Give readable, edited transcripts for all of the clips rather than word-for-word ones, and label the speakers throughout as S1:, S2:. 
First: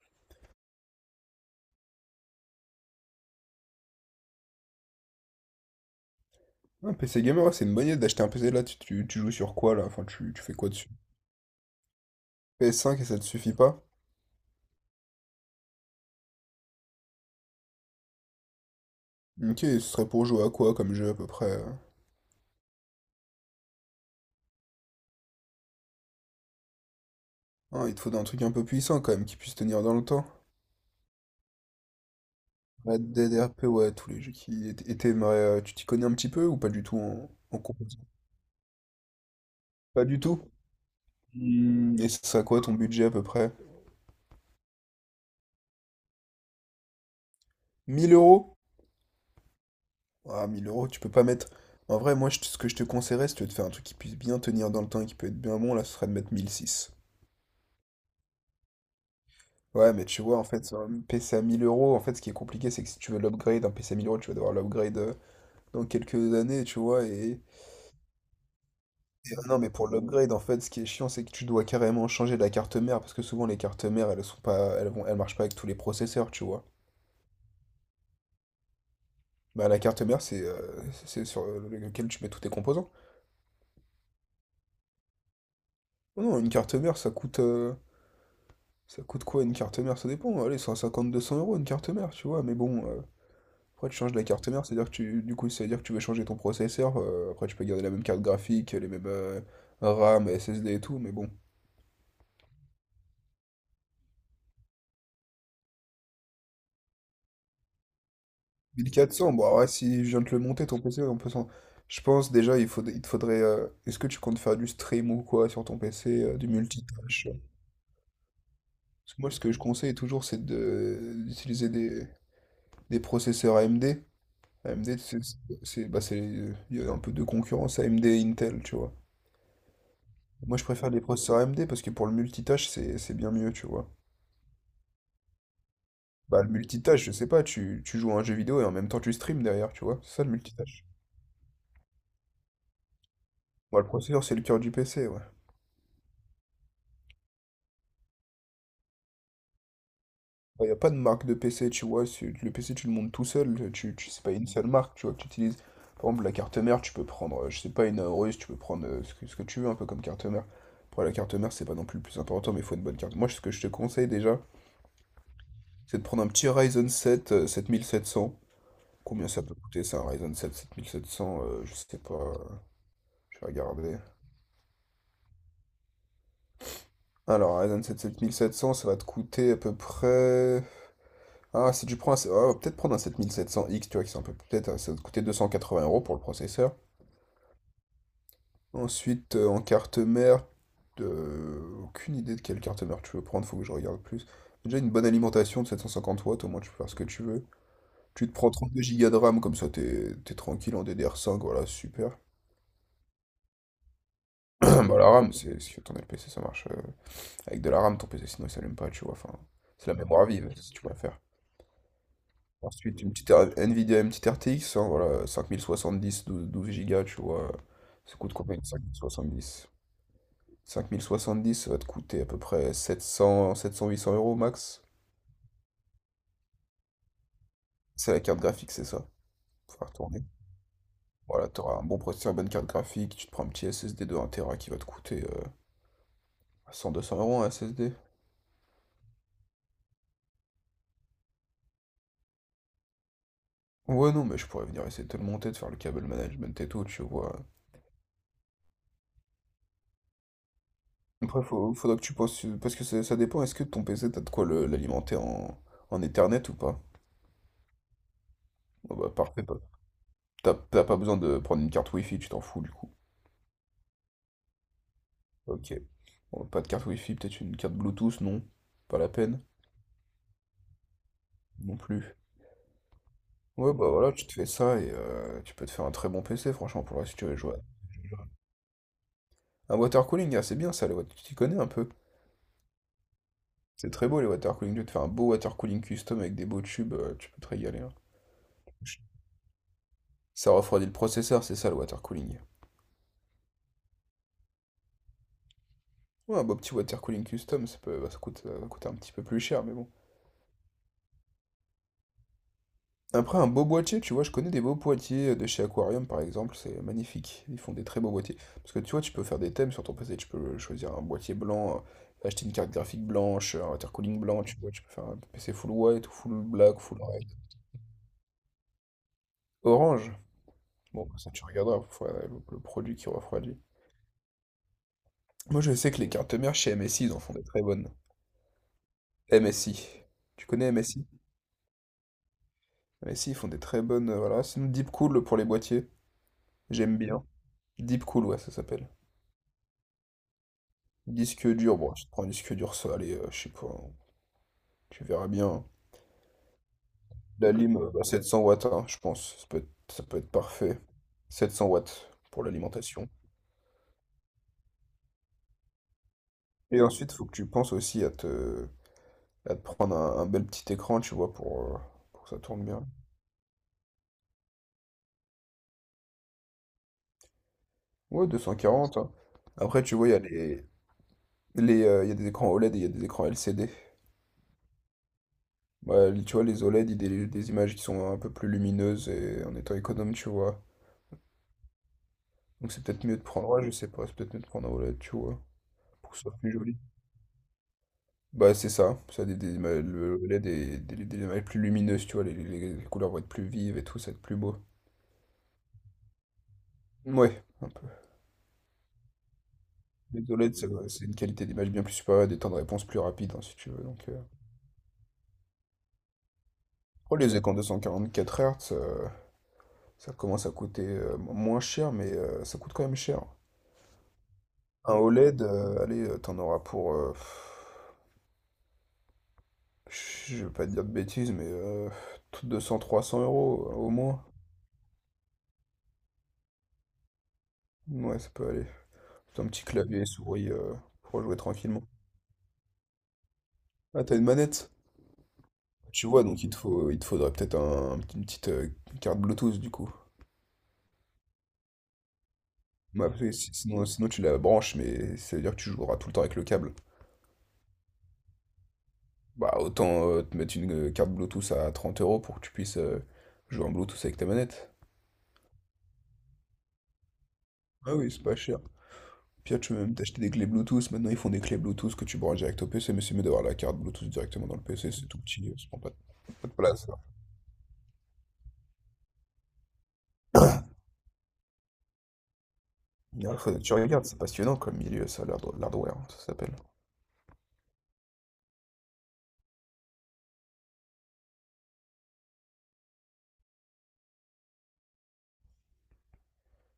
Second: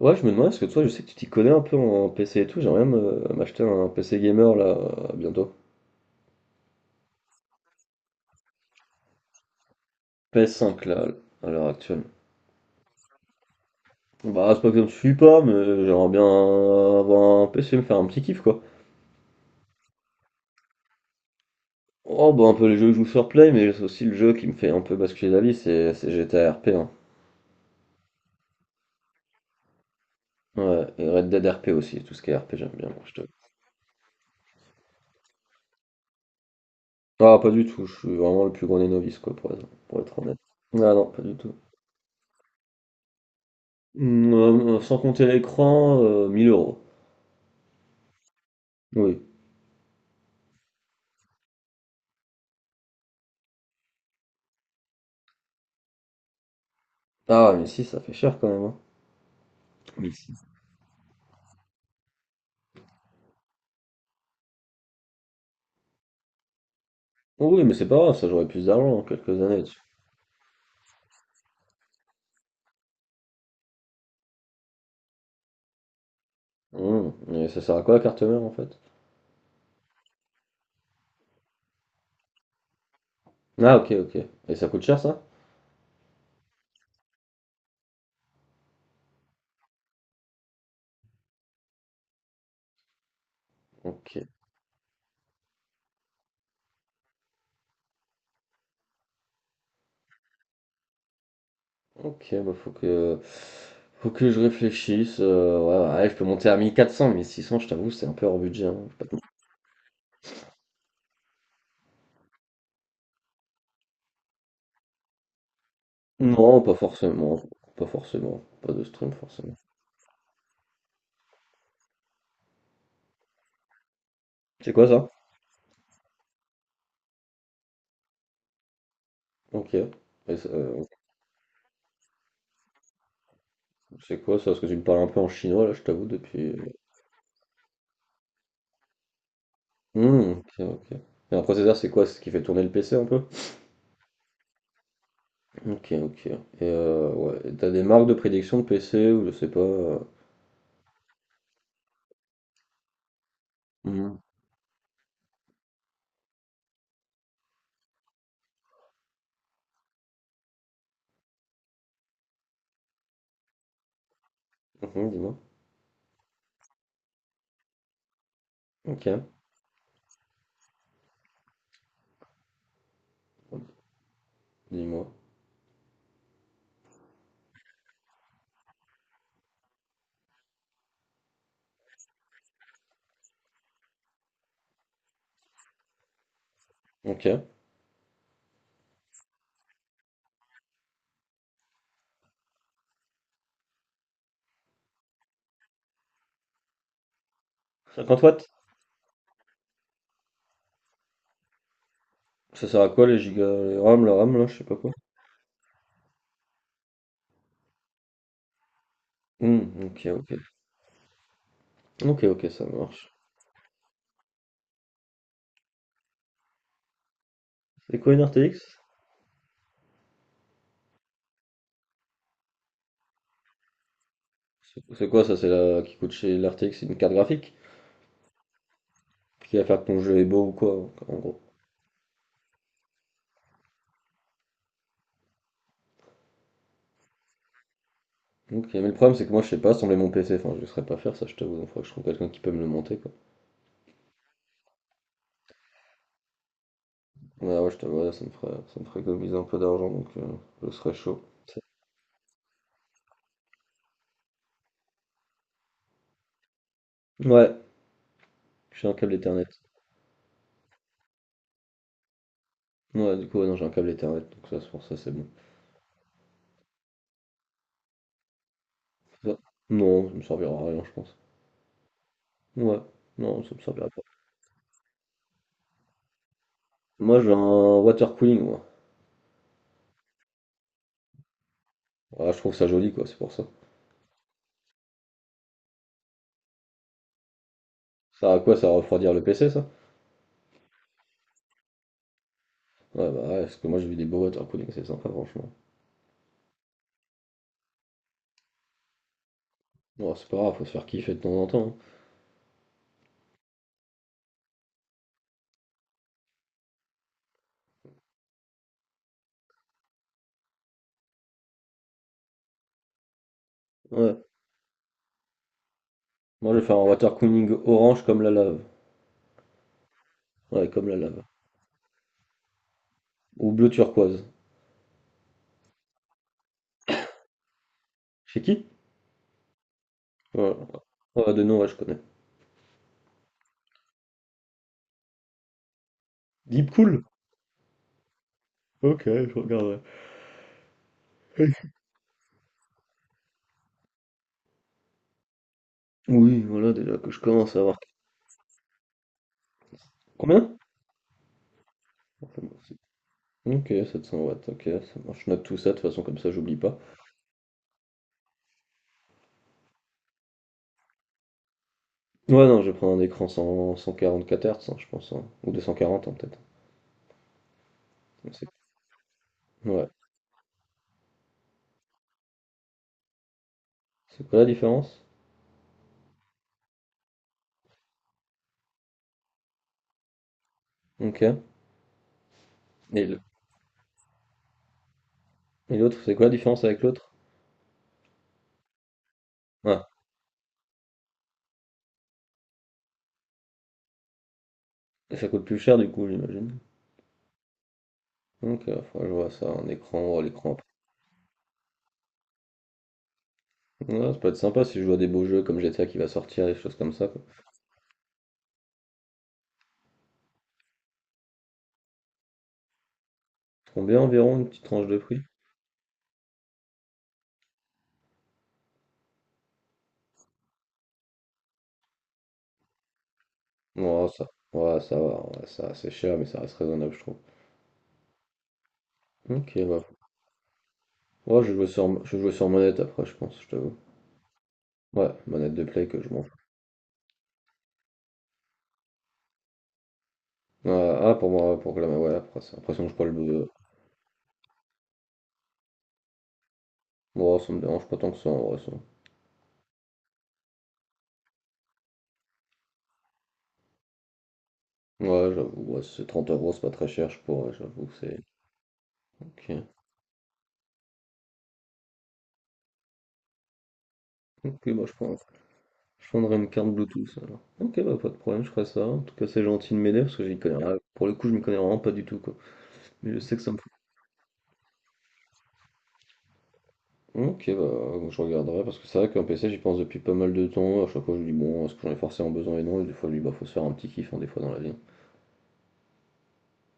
S1: Ouais, je me demandais, parce que toi, je sais que tu t'y connais un peu en PC et tout, j'aimerais bien m'acheter un PC gamer là, bientôt.
S2: Un PC gamer, ouais, c'est une bonne idée d'acheter un PC là, tu joues sur quoi là? Enfin, tu fais
S1: ps
S2: quoi
S1: cinq
S2: dessus?
S1: là, à l'heure actuelle.
S2: PS5 et ça te suffit pas?
S1: Bah, c'est pas que je ne suis pas, mais j'aimerais bien avoir un PC, me faire un petit kiff quoi.
S2: Ok, ce serait pour jouer à quoi comme jeu à peu près?
S1: Oh, bah, un peu les jeux que je joue sur Play, mais c'est aussi le jeu qui me fait un peu basculer la vie, c'est GTA RP hein.
S2: Ah, il te faut un truc un peu puissant quand même qui puisse tenir dans le temps.
S1: Ouais, et Red Dead RP aussi, tout ce qui est RP j'aime bien, moi,
S2: Red
S1: je te...
S2: Dead RP, ouais, tous les jeux qui étaient. Et t'aimerais, tu t'y connais un petit peu ou pas du tout en,
S1: Ah, pas
S2: en
S1: du tout, je
S2: compétition.
S1: suis vraiment le plus grand des novices quoi, pour être, pour
S2: Pas
S1: être
S2: du
S1: honnête.
S2: tout?
S1: Ah non, pas du tout.
S2: Et ce serait quoi ton budget à peu près?
S1: Sans compter l'écran, 1000 euros.
S2: 1000 euros?
S1: Oui.
S2: Ah, mille euros, tu peux pas mettre. En vrai, moi, ce que je te conseillerais, si tu veux te faire un truc qui puisse bien tenir dans le temps et qui peut être bien bon, là, ce serait de mettre 1006.
S1: Ah ouais, mais si, ça fait cher quand même, hein.
S2: Ouais, mais
S1: Mais
S2: tu
S1: si.
S2: vois, en fait, sur un PC à 1000 euros, en fait, ce qui est compliqué, c'est que si tu veux l'upgrade, un PC à 1000 euros, tu vas devoir l'upgrade dans quelques années, tu vois. Et,
S1: Oui, mais c'est pas grave, ça j'aurai plus d'argent dans quelques
S2: et, euh, non,
S1: années.
S2: mais pour l'upgrade, en fait, ce qui est chiant, c'est que tu dois carrément changer la carte mère, parce que souvent, les cartes mères, elles sont pas, elles vont, elles marchent pas avec tous les processeurs, tu vois.
S1: Et ça sert à quoi la carte mère en fait?
S2: Bah, la carte mère, c'est sur lequel tu mets tous tes composants.
S1: Ah, ok, ok. Et ça coûte cher ça?
S2: Non, non, une carte mère, ça coûte quoi une carte mère? Ça dépend. Allez, 150-200 € une carte mère, tu vois. Mais bon. Après, tu changes
S1: Ok,
S2: de la carte mère, c'est-à-dire que du coup, ça veut dire que tu veux changer ton processeur. Après, tu peux garder la même carte graphique, les mêmes RAM, SSD et tout, mais bon.
S1: ok, bah Faut que je réfléchisse. Ouais, ouais, je peux monter à 1000, 1400, 1600, je t'avoue, c'est un peu hors budget, hein,
S2: mille
S1: je vais
S2: quatre
S1: pas te.
S2: cents bon, ouais, si je viens de te le monter, ton PC. Je pense déjà, il te faudrait. Est-ce que tu comptes faire du stream ou quoi sur ton PC, du
S1: Non, pas
S2: multitâche?
S1: forcément. Pas forcément. Pas de stream
S2: Parce que moi, ce que
S1: forcément.
S2: je conseille toujours, c'est d'utiliser des processeurs AMD.
S1: C'est
S2: AMD,
S1: quoi
S2: c'est,
S1: ça?
S2: c'est- bah, c'est- il y a un peu de concurrence AMD et Intel, tu vois.
S1: Ok. Et ça,
S2: Moi, je préfère les processeurs AMD parce que pour le multitâche, c'est bien mieux, tu vois.
S1: c'est quoi ça? Parce que tu me parles un peu en chinois là, je t'avoue,
S2: Bah, le
S1: depuis...
S2: multitâche, je sais pas, tu joues à un jeu vidéo et en même temps tu stream derrière, tu vois. C'est ça le
S1: Ok,
S2: multitâche.
S1: ok. Et un processeur, c'est quoi? C'est ce qui fait tourner le PC un peu?
S2: Moi le processeur, c'est le cœur du PC, ouais.
S1: Ok, ok. Et ouais, et tu des marques de prédilection de PC ou je sais pas?
S2: Il n'y a pas de marque de PC, tu vois. Le PC, tu le montes tout seul. Tu,
S1: Mmh
S2: tu,
S1: mh.
S2: c'est pas une seule marque, tu vois, que tu utilises. Par exemple, la carte mère, tu peux prendre, je sais pas, une Aorus, tu peux prendre ce que tu veux, un peu comme carte mère. Après, la carte mère, c'est pas non plus le plus important, mais il faut une bonne carte. Moi, ce que je te conseille déjà,
S1: Mmh Dis-moi.
S2: c'est de prendre un petit Ryzen 7 7700.
S1: Ok.
S2: Combien ça peut coûter, ça, un Ryzen 7 7700? Je sais pas. Je vais regarder.
S1: Dis-moi.
S2: Alors, Ryzen sept sept mille sept cents ça va te coûter à peu près. Ah, si tu prends un. Ah, peut-être prendre un sept sept mille sept cents x tu vois, qui c'est un peu. Peut-être, ça va te coûter 280 € pour le processeur.
S1: Ok.
S2: Ensuite, en carte mère, aucune idée de quelle carte mère tu veux prendre, faut que je regarde plus. Déjà, une bonne alimentation de 750 watts, au moins tu peux faire ce que tu veux.
S1: 50
S2: Tu te
S1: watts?
S2: prends 32 gigas de RAM, comme ça t'es tranquille en DDR5 voilà, super.
S1: Ça sert à quoi les gigas les RAM la RAM là, je sais pas quoi?
S2: Bah, la RAM, c'est si ton LPC, ça marche. Avec de la RAM, ton PC, sinon il s'allume pas, tu vois. Enfin,
S1: Mmh,
S2: c'est la
S1: ok,
S2: mémoire
S1: ok.
S2: vive, si tu préfères.
S1: Ok, ok, ça
S2: Ensuite, une
S1: marche.
S2: petite Nvidia, une petite RTX, hein, voilà, dix douze Go, tu vois.
S1: C'est quoi
S2: Ça
S1: une
S2: coûte combien
S1: RTX?
S2: cinq mille soixante dix une 5070? 5070, ça va te coûter à peu près 700, 800 euros
S1: C'est
S2: max.
S1: c'est quoi ça? C'est la qui coûte chez la RTX, c'est une carte graphique?
S2: C'est la carte graphique, c'est ça.
S1: Qui va
S2: Faut
S1: faire que
S2: la
S1: ton jeu
S2: retourner.
S1: est beau ou quoi, en gros?
S2: Voilà, t'auras un bon processeur, une bonne carte graphique, tu te prends un petit SSD de 1 To qui va te coûter 200 euros un SSD.
S1: Ok, mais le problème c'est que moi je sais pas assembler mon PC, enfin je ne saurais pas faire ça je t'avoue, donc faudrait que je trouve quelqu'un qui peut me le monter quoi.
S2: Ouais, non, mais je pourrais venir essayer de te le monter, de faire le câble management et tout, tu vois.
S1: Ouais, ouais, je t'avoue, là, ça me ferait économiser un peu d'argent, donc je serais chaud.
S2: Après, faudra que tu penses, parce que ça dépend, est-ce que ton PC, t'as de quoi l'alimenter en Ethernet ou pas?
S1: Ouais, j'ai un
S2: Bon, bah,
S1: câble
S2: parfait,
S1: Ethernet.
S2: t'as pas besoin de prendre une carte Wi-Fi, tu t'en fous du coup.
S1: Ouais, du coup, ouais, non, j'ai un câble Ethernet, donc ça, c'est pour ça, c'est bon.
S2: Ok. Bon, pas de carte Wi-Fi, peut-être une carte Bluetooth, non? Pas la
S1: Ça-
S2: peine,
S1: Non, ça me servira à rien, je pense.
S2: non plus.
S1: Ouais, non, ça me
S2: Ouais,
S1: servira
S2: bah
S1: pas.
S2: voilà, tu te fais ça et tu peux te faire un très bon PC, franchement, pour la si
S1: Moi,
S2: tu
S1: j'ai
S2: veux jouer.
S1: un water cooling, moi.
S2: Un watercooling, ah, c'est bien ça, tu t'y connais un peu.
S1: Ouais, je trouve ça joli, quoi, c'est pour ça.
S2: C'est très beau les watercooling, tu te fais un beau watercooling custom avec des beaux tubes, tu peux te régaler, hein.
S1: Ça à quoi? Ça va refroidir le PC, ça?
S2: Ça refroidit le processeur, c'est ça le watercooling.
S1: Ouais, bah ouais, parce que moi, j'ai vu des beaux water cooling, c'est sympa, franchement.
S2: Ouais, un beau petit watercooling custom, bah, ça va coûter un petit peu plus cher, mais bon.
S1: Ouais, c'est pas grave, faut se faire kiffer de temps en temps,
S2: Après, un beau boîtier, tu vois, je connais des beaux boîtiers de chez Aquarium, par exemple, c'est magnifique. Ils font des très beaux boîtiers. Parce que tu vois, tu peux faire des thèmes sur ton PC, tu peux choisir un boîtier blanc, acheter une carte graphique blanche, un
S1: hein.
S2: watercooling
S1: Ouais,
S2: blanc, tu vois, tu peux faire un PC full white ou full
S1: moi, je vais faire
S2: black,
S1: un
S2: full
S1: water
S2: red.
S1: cooling orange comme la lave.
S2: Orange.
S1: Ouais, comme la
S2: Bon,
S1: lave.
S2: ça, tu regarderas, le produit qui
S1: Ou
S2: refroidit.
S1: bleu turquoise.
S2: Moi, je sais que les cartes mères chez MSI, ils en font des très bonnes.
S1: Chez qui?
S2: MSI. Tu
S1: Voilà.
S2: connais MSI?
S1: Ouais, de nom, ouais, je connais.
S2: MSI, ils font des très bonnes, voilà. Sinon, Deep Cool pour les boîtiers,
S1: Deep
S2: j'aime
S1: Cool?
S2: bien. Deep Cool, ouais, ça s'appelle.
S1: Ok, je regarderai.
S2: Disque dur, bon, je te prends un disque dur, ça, allez, je sais pas, hein, tu verras bien.
S1: Oui, voilà, déjà que je
S2: La
S1: commence à avoir.
S2: lime, bah, 700 watts, hein, je pense, ça peut être
S1: Combien?
S2: parfait. 700 watts pour l'alimentation.
S1: Ok, 700 watts, ok, ça marche. Je note tout ça, de toute façon, comme ça, j'oublie pas.
S2: Et ensuite, faut que tu penses aussi à te prendre un bel petit écran, tu vois, pour que ça
S1: Ouais, non,
S2: tourne
S1: je vais
S2: bien.
S1: prendre un écran 100 144 Hz, hein, je pense, hein, ou 240, hein, peut-être.
S2: Ouais,
S1: Mais c'est-
S2: 240, hein. Après,
S1: Ouais.
S2: tu vois, il y a des écrans OLED et il y a des écrans LCD.
S1: C'est quoi la différence?
S2: Bah, tu vois, les OLED, ils délivre des images qui sont un peu plus lumineuses et en étant économe, tu vois.
S1: Ok.
S2: Donc c'est
S1: Et
S2: peut-être mieux
S1: le-
S2: de prendre, ouais, je sais pas, c'est peut-être mieux de prendre un OLED, tu vois.
S1: et l'autre,
S2: Pour
S1: c'est
S2: que ce
S1: quoi la
S2: soit plus
S1: différence
S2: joli.
S1: avec l'autre?
S2: Bah c'est ça, ça a le
S1: Ah,
S2: le LED est des mailles plus lumineuses, tu vois, les couleurs vont être plus vives et tout, ça va être plus beau.
S1: et ça coûte plus cher, du coup, j'imagine.
S2: Ouais, un peu.
S1: Ok, faudra que je vois ça, un écran, ouais,
S2: Les
S1: l'écran,
S2: OLED,
S1: après.
S2: c'est une qualité d'image bien plus supérieure, des temps de réponse plus rapides, hein, si tu veux. Donc,
S1: Ouais,
S2: euh.
S1: ça peut être sympa si je vois des beaux jeux comme GTA qui va sortir, des choses comme ça.
S2: Oh, les écrans 244 Hz, ça commence à coûter moins cher, mais ça coûte quand même cher.
S1: Combien environ une petite tranche
S2: Un
S1: de prix?
S2: OLED, allez, t'en auras pour, je vais pas te dire de bêtises, mais 200-300 € au
S1: Ouais,
S2: moins.
S1: ça, ouais, ça va, ouais, ça, c'est cher, mais ça reste raisonnable, je trouve.
S2: Ouais, ça peut aller. C'est un
S1: Ok,
S2: petit
S1: bah.
S2: clavier souris pour jouer
S1: Ouais, je joue
S2: tranquillement.
S1: sur, je joue sur manette après, je pense, je t'avoue.
S2: Ah, t'as une manette?
S1: Ouais, manette de play que
S2: Tu
S1: je
S2: vois,
S1: m'en fous.
S2: donc il te faudrait peut-être une petite carte Bluetooth du coup.
S1: Ah, ah, pour moi, pour que la ouais, après, c'est l'impression que je prends
S2: Bah,
S1: le,
S2: parce que
S1: bleu.
S2: sinon tu la branches, mais ça veut dire que tu joueras tout le temps avec le câble.
S1: Moi, ça me dérange pas tant que ça, en vrai, ça.
S2: Bah autant te mettre une carte Bluetooth à 30 € pour que tu puisses jouer en Bluetooth avec ta manette.
S1: Ouais, j'avoue, ouais, si c'est 30 euros, c'est pas très cher, je pourrais, j'avoue,
S2: Ah oui,
S1: c'est.
S2: c'est pas cher. Puis là,
S1: Ok.
S2: tu peux même t'acheter des clés Bluetooth. Maintenant, ils font des clés Bluetooth que tu branches direct au PC, mais c'est mieux d'avoir la carte Bluetooth directement dans le
S1: Ok, bah,
S2: PC. C'est tout petit, ça prend pas de,
S1: je prendrai
S2: pas
S1: une
S2: de
S1: carte
S2: place, hein.
S1: Bluetooth, alors. Ok, bah, pas de problème, je ferai ça. En tout cas, c'est gentil de m'aider, parce que j'y connais rien. Pour le coup, je m'y connais vraiment pas du tout, quoi. Mais je sais
S2: Non,
S1: que ça me.
S2: tu regardes, c'est passionnant comme milieu, ça, l'hardware, hein, ça s'appelle.
S1: Ok, bah, je regarderai parce que c'est vrai qu'un PC, j'y pense depuis pas mal de temps. À chaque fois, je me dis, bon, est-ce que j'en ai forcément besoin et non? Et des fois, je me dis, bah, faut se faire un petit kiff, hein, des fois, dans la vie.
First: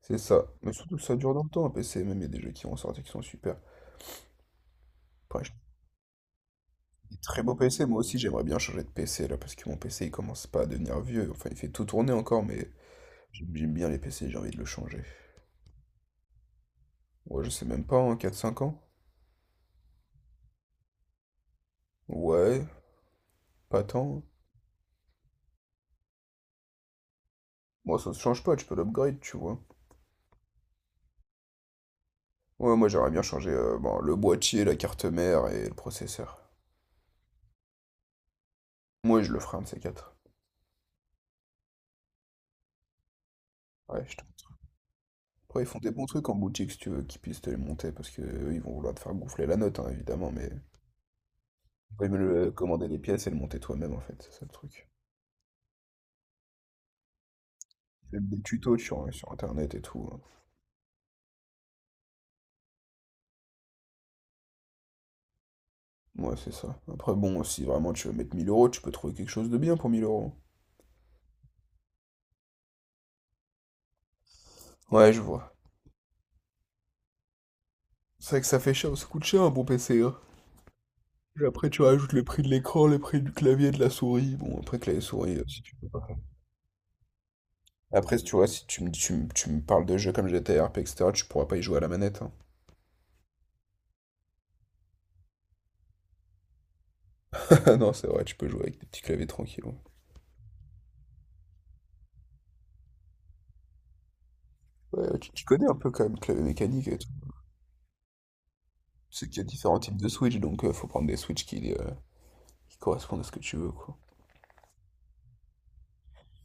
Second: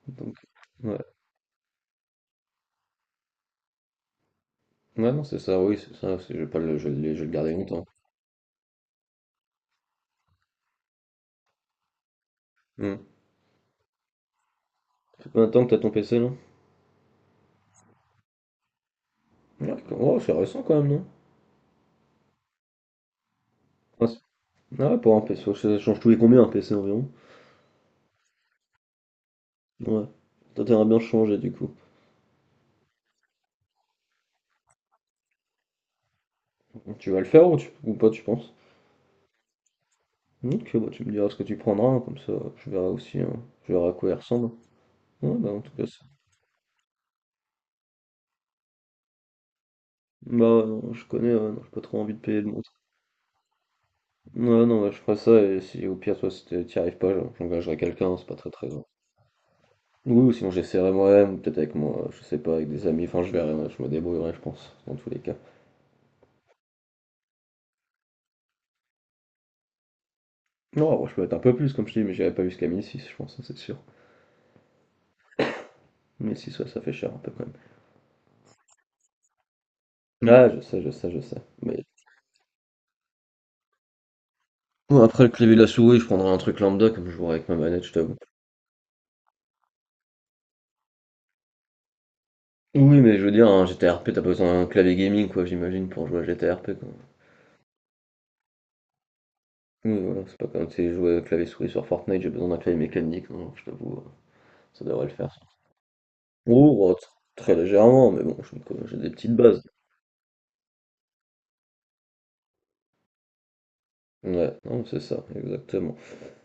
S2: C'est
S1: Donc,
S2: ça. Mais
S1: ouais.
S2: surtout, ça dure dans le temps, un PC. Même, il y a des jeux qui vont sortir qui sont super.
S1: Ouais, non, c'est
S2: Après, j'ai
S1: ça, oui, c'est ça. C'est- Je vais pas le, je vais le
S2: des
S1: je vais le
S2: très
S1: garder
S2: beaux PC.
S1: longtemps.
S2: Moi aussi, j'aimerais bien changer de PC, là, parce que mon PC, il commence pas à devenir vieux. Enfin, il fait tout tourner encore, mais
S1: Hmm.
S2: j'aime bien les PC, j'ai envie de le changer.
S1: Ça fait combien de temps que t'as ton PC, là?
S2: Ouais, je sais même pas, en 4-5 ans?
S1: Ouais, oh, c'est récent quand même, non?
S2: Ouais, pas
S1: Ah,
S2: tant.
S1: ah ouais, pour un PC, ça change tous les combien, un PC environ?
S2: Moi, ça se change pas, tu peux l'upgrade, tu vois.
S1: Ouais. Toi, t'aimerais bien le changer, du coup.
S2: Ouais, moi, j'aimerais bien changer bon, le boîtier, la carte mère et le processeur.
S1: Tu vas le faire ou pas, tu penses?
S2: Moi, je le ferai un de ces quatre.
S1: Ok, bah, tu me diras ce que tu prendras, hein, comme ça, je verrai aussi, hein, je verrai à
S2: Ouais,
S1: quoi il
S2: je te
S1: ressemble. Ouais, bah, en
S2: Après, ils
S1: tout
S2: font
S1: cas.
S2: des bons trucs en boutique, si tu veux, qu'ils puissent te les monter, parce que eux, ils vont vouloir te faire gonfler la note, hein, évidemment, mais
S1: Bah, ouais, non, je connais, ouais, non, j'ai pas
S2: il
S1: trop envie
S2: vaut
S1: de
S2: mieux
S1: payer le montant.
S2: commander les pièces et le monter toi-même, en fait, c'est ça le
S1: Ouais, non,
S2: truc.
S1: ouais, je ferais ça, et si au pire, toi, si t'y arrives pas, j'engagerai quelqu'un,
S2: Il y a
S1: c'est
S2: Même
S1: pas
S2: des
S1: très très
S2: tutos
S1: grave.
S2: sur, sur Internet et tout,
S1: Oui,
S2: hein.
S1: ou sinon j'essaierai moi-même, peut-être avec moi, je sais pas, avec des amis, enfin je verrai, ouais, je me débrouillerai, je pense, dans tous les cas.
S2: Ouais, c'est ça. Après, bon, si vraiment tu veux mettre 1000 euros, tu peux trouver quelque chose de bien pour 1000 euros.
S1: Non, ouais, je peux mettre un peu plus, comme je dis, mais j'irai pas jusqu'à 1006, je pense, ça, c'est sûr.
S2: Ouais, je vois.
S1: 1006, ouais, ça fait cher un peu quand même.
S2: C'est vrai que ça fait cher, ça coûte cher un bon PC, hein.
S1: Ouais, je sais, je sais, je sais.
S2: Puis après, tu
S1: Mais
S2: rajoutes le prix de l'écran, le prix du clavier, de la souris. Bon, après,
S1: bon, après le
S2: clavier-souris,
S1: clavier de
S2: si
S1: la
S2: tu peux
S1: souris,
S2: pas.
S1: je prendrai un truc lambda, comme je jouerai avec ma manette, je t'avoue.
S2: Après, si tu vois, si tu me, tu, me- tu me parles de jeux comme GTA RP, etc., tu pourras pas y jouer à la manette, hein.
S1: Oui, mais je veux dire, un GTRP, t'as pas besoin d'un clavier gaming, quoi, j'imagine, pour jouer à GTRP, quoi.
S2: Ah non, c'est vrai, tu peux jouer avec des petits claviers tranquilles. Ouais,
S1: Oui, voilà, c'est pas comme si je jouais avec clavier-souris sur Fortnite, j'ai besoin d'un clavier mécanique, non, je t'avoue, ça devrait
S2: Ouais,
S1: le
S2: tu,
S1: faire, ça.
S2: tu connais un peu quand même le clavier
S1: Oh,
S2: mécanique
S1: oh,
S2: et tout.
S1: très légèrement, mais bon, j'ai des
S2: C'est
S1: petites
S2: qu'il y a
S1: bases.
S2: différents types de Switch, donc faut prendre des Switch qui correspondent à ce que tu veux, quoi.
S1: Ouais, non, c'est ça, exactement.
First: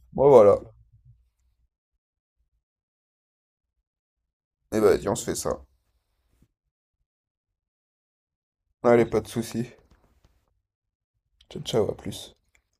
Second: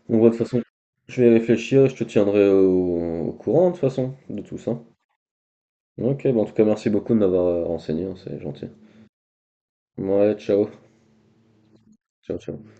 S1: Donc,
S2: Bon,
S1: ouais, de toute
S2: voilà.
S1: façon, je vais y réfléchir, je te tiendrai au courant, de toute façon, de tout ça.
S2: Et vas-y, on se fait ça.
S1: Ok, bon, en tout cas, merci beaucoup de m'avoir renseigné, hein, c'est gentil.
S2: Allez, pas de soucis.
S1: Ouais, ciao,
S2: Ciao, ciao, à plus.
S1: ciao, ciao.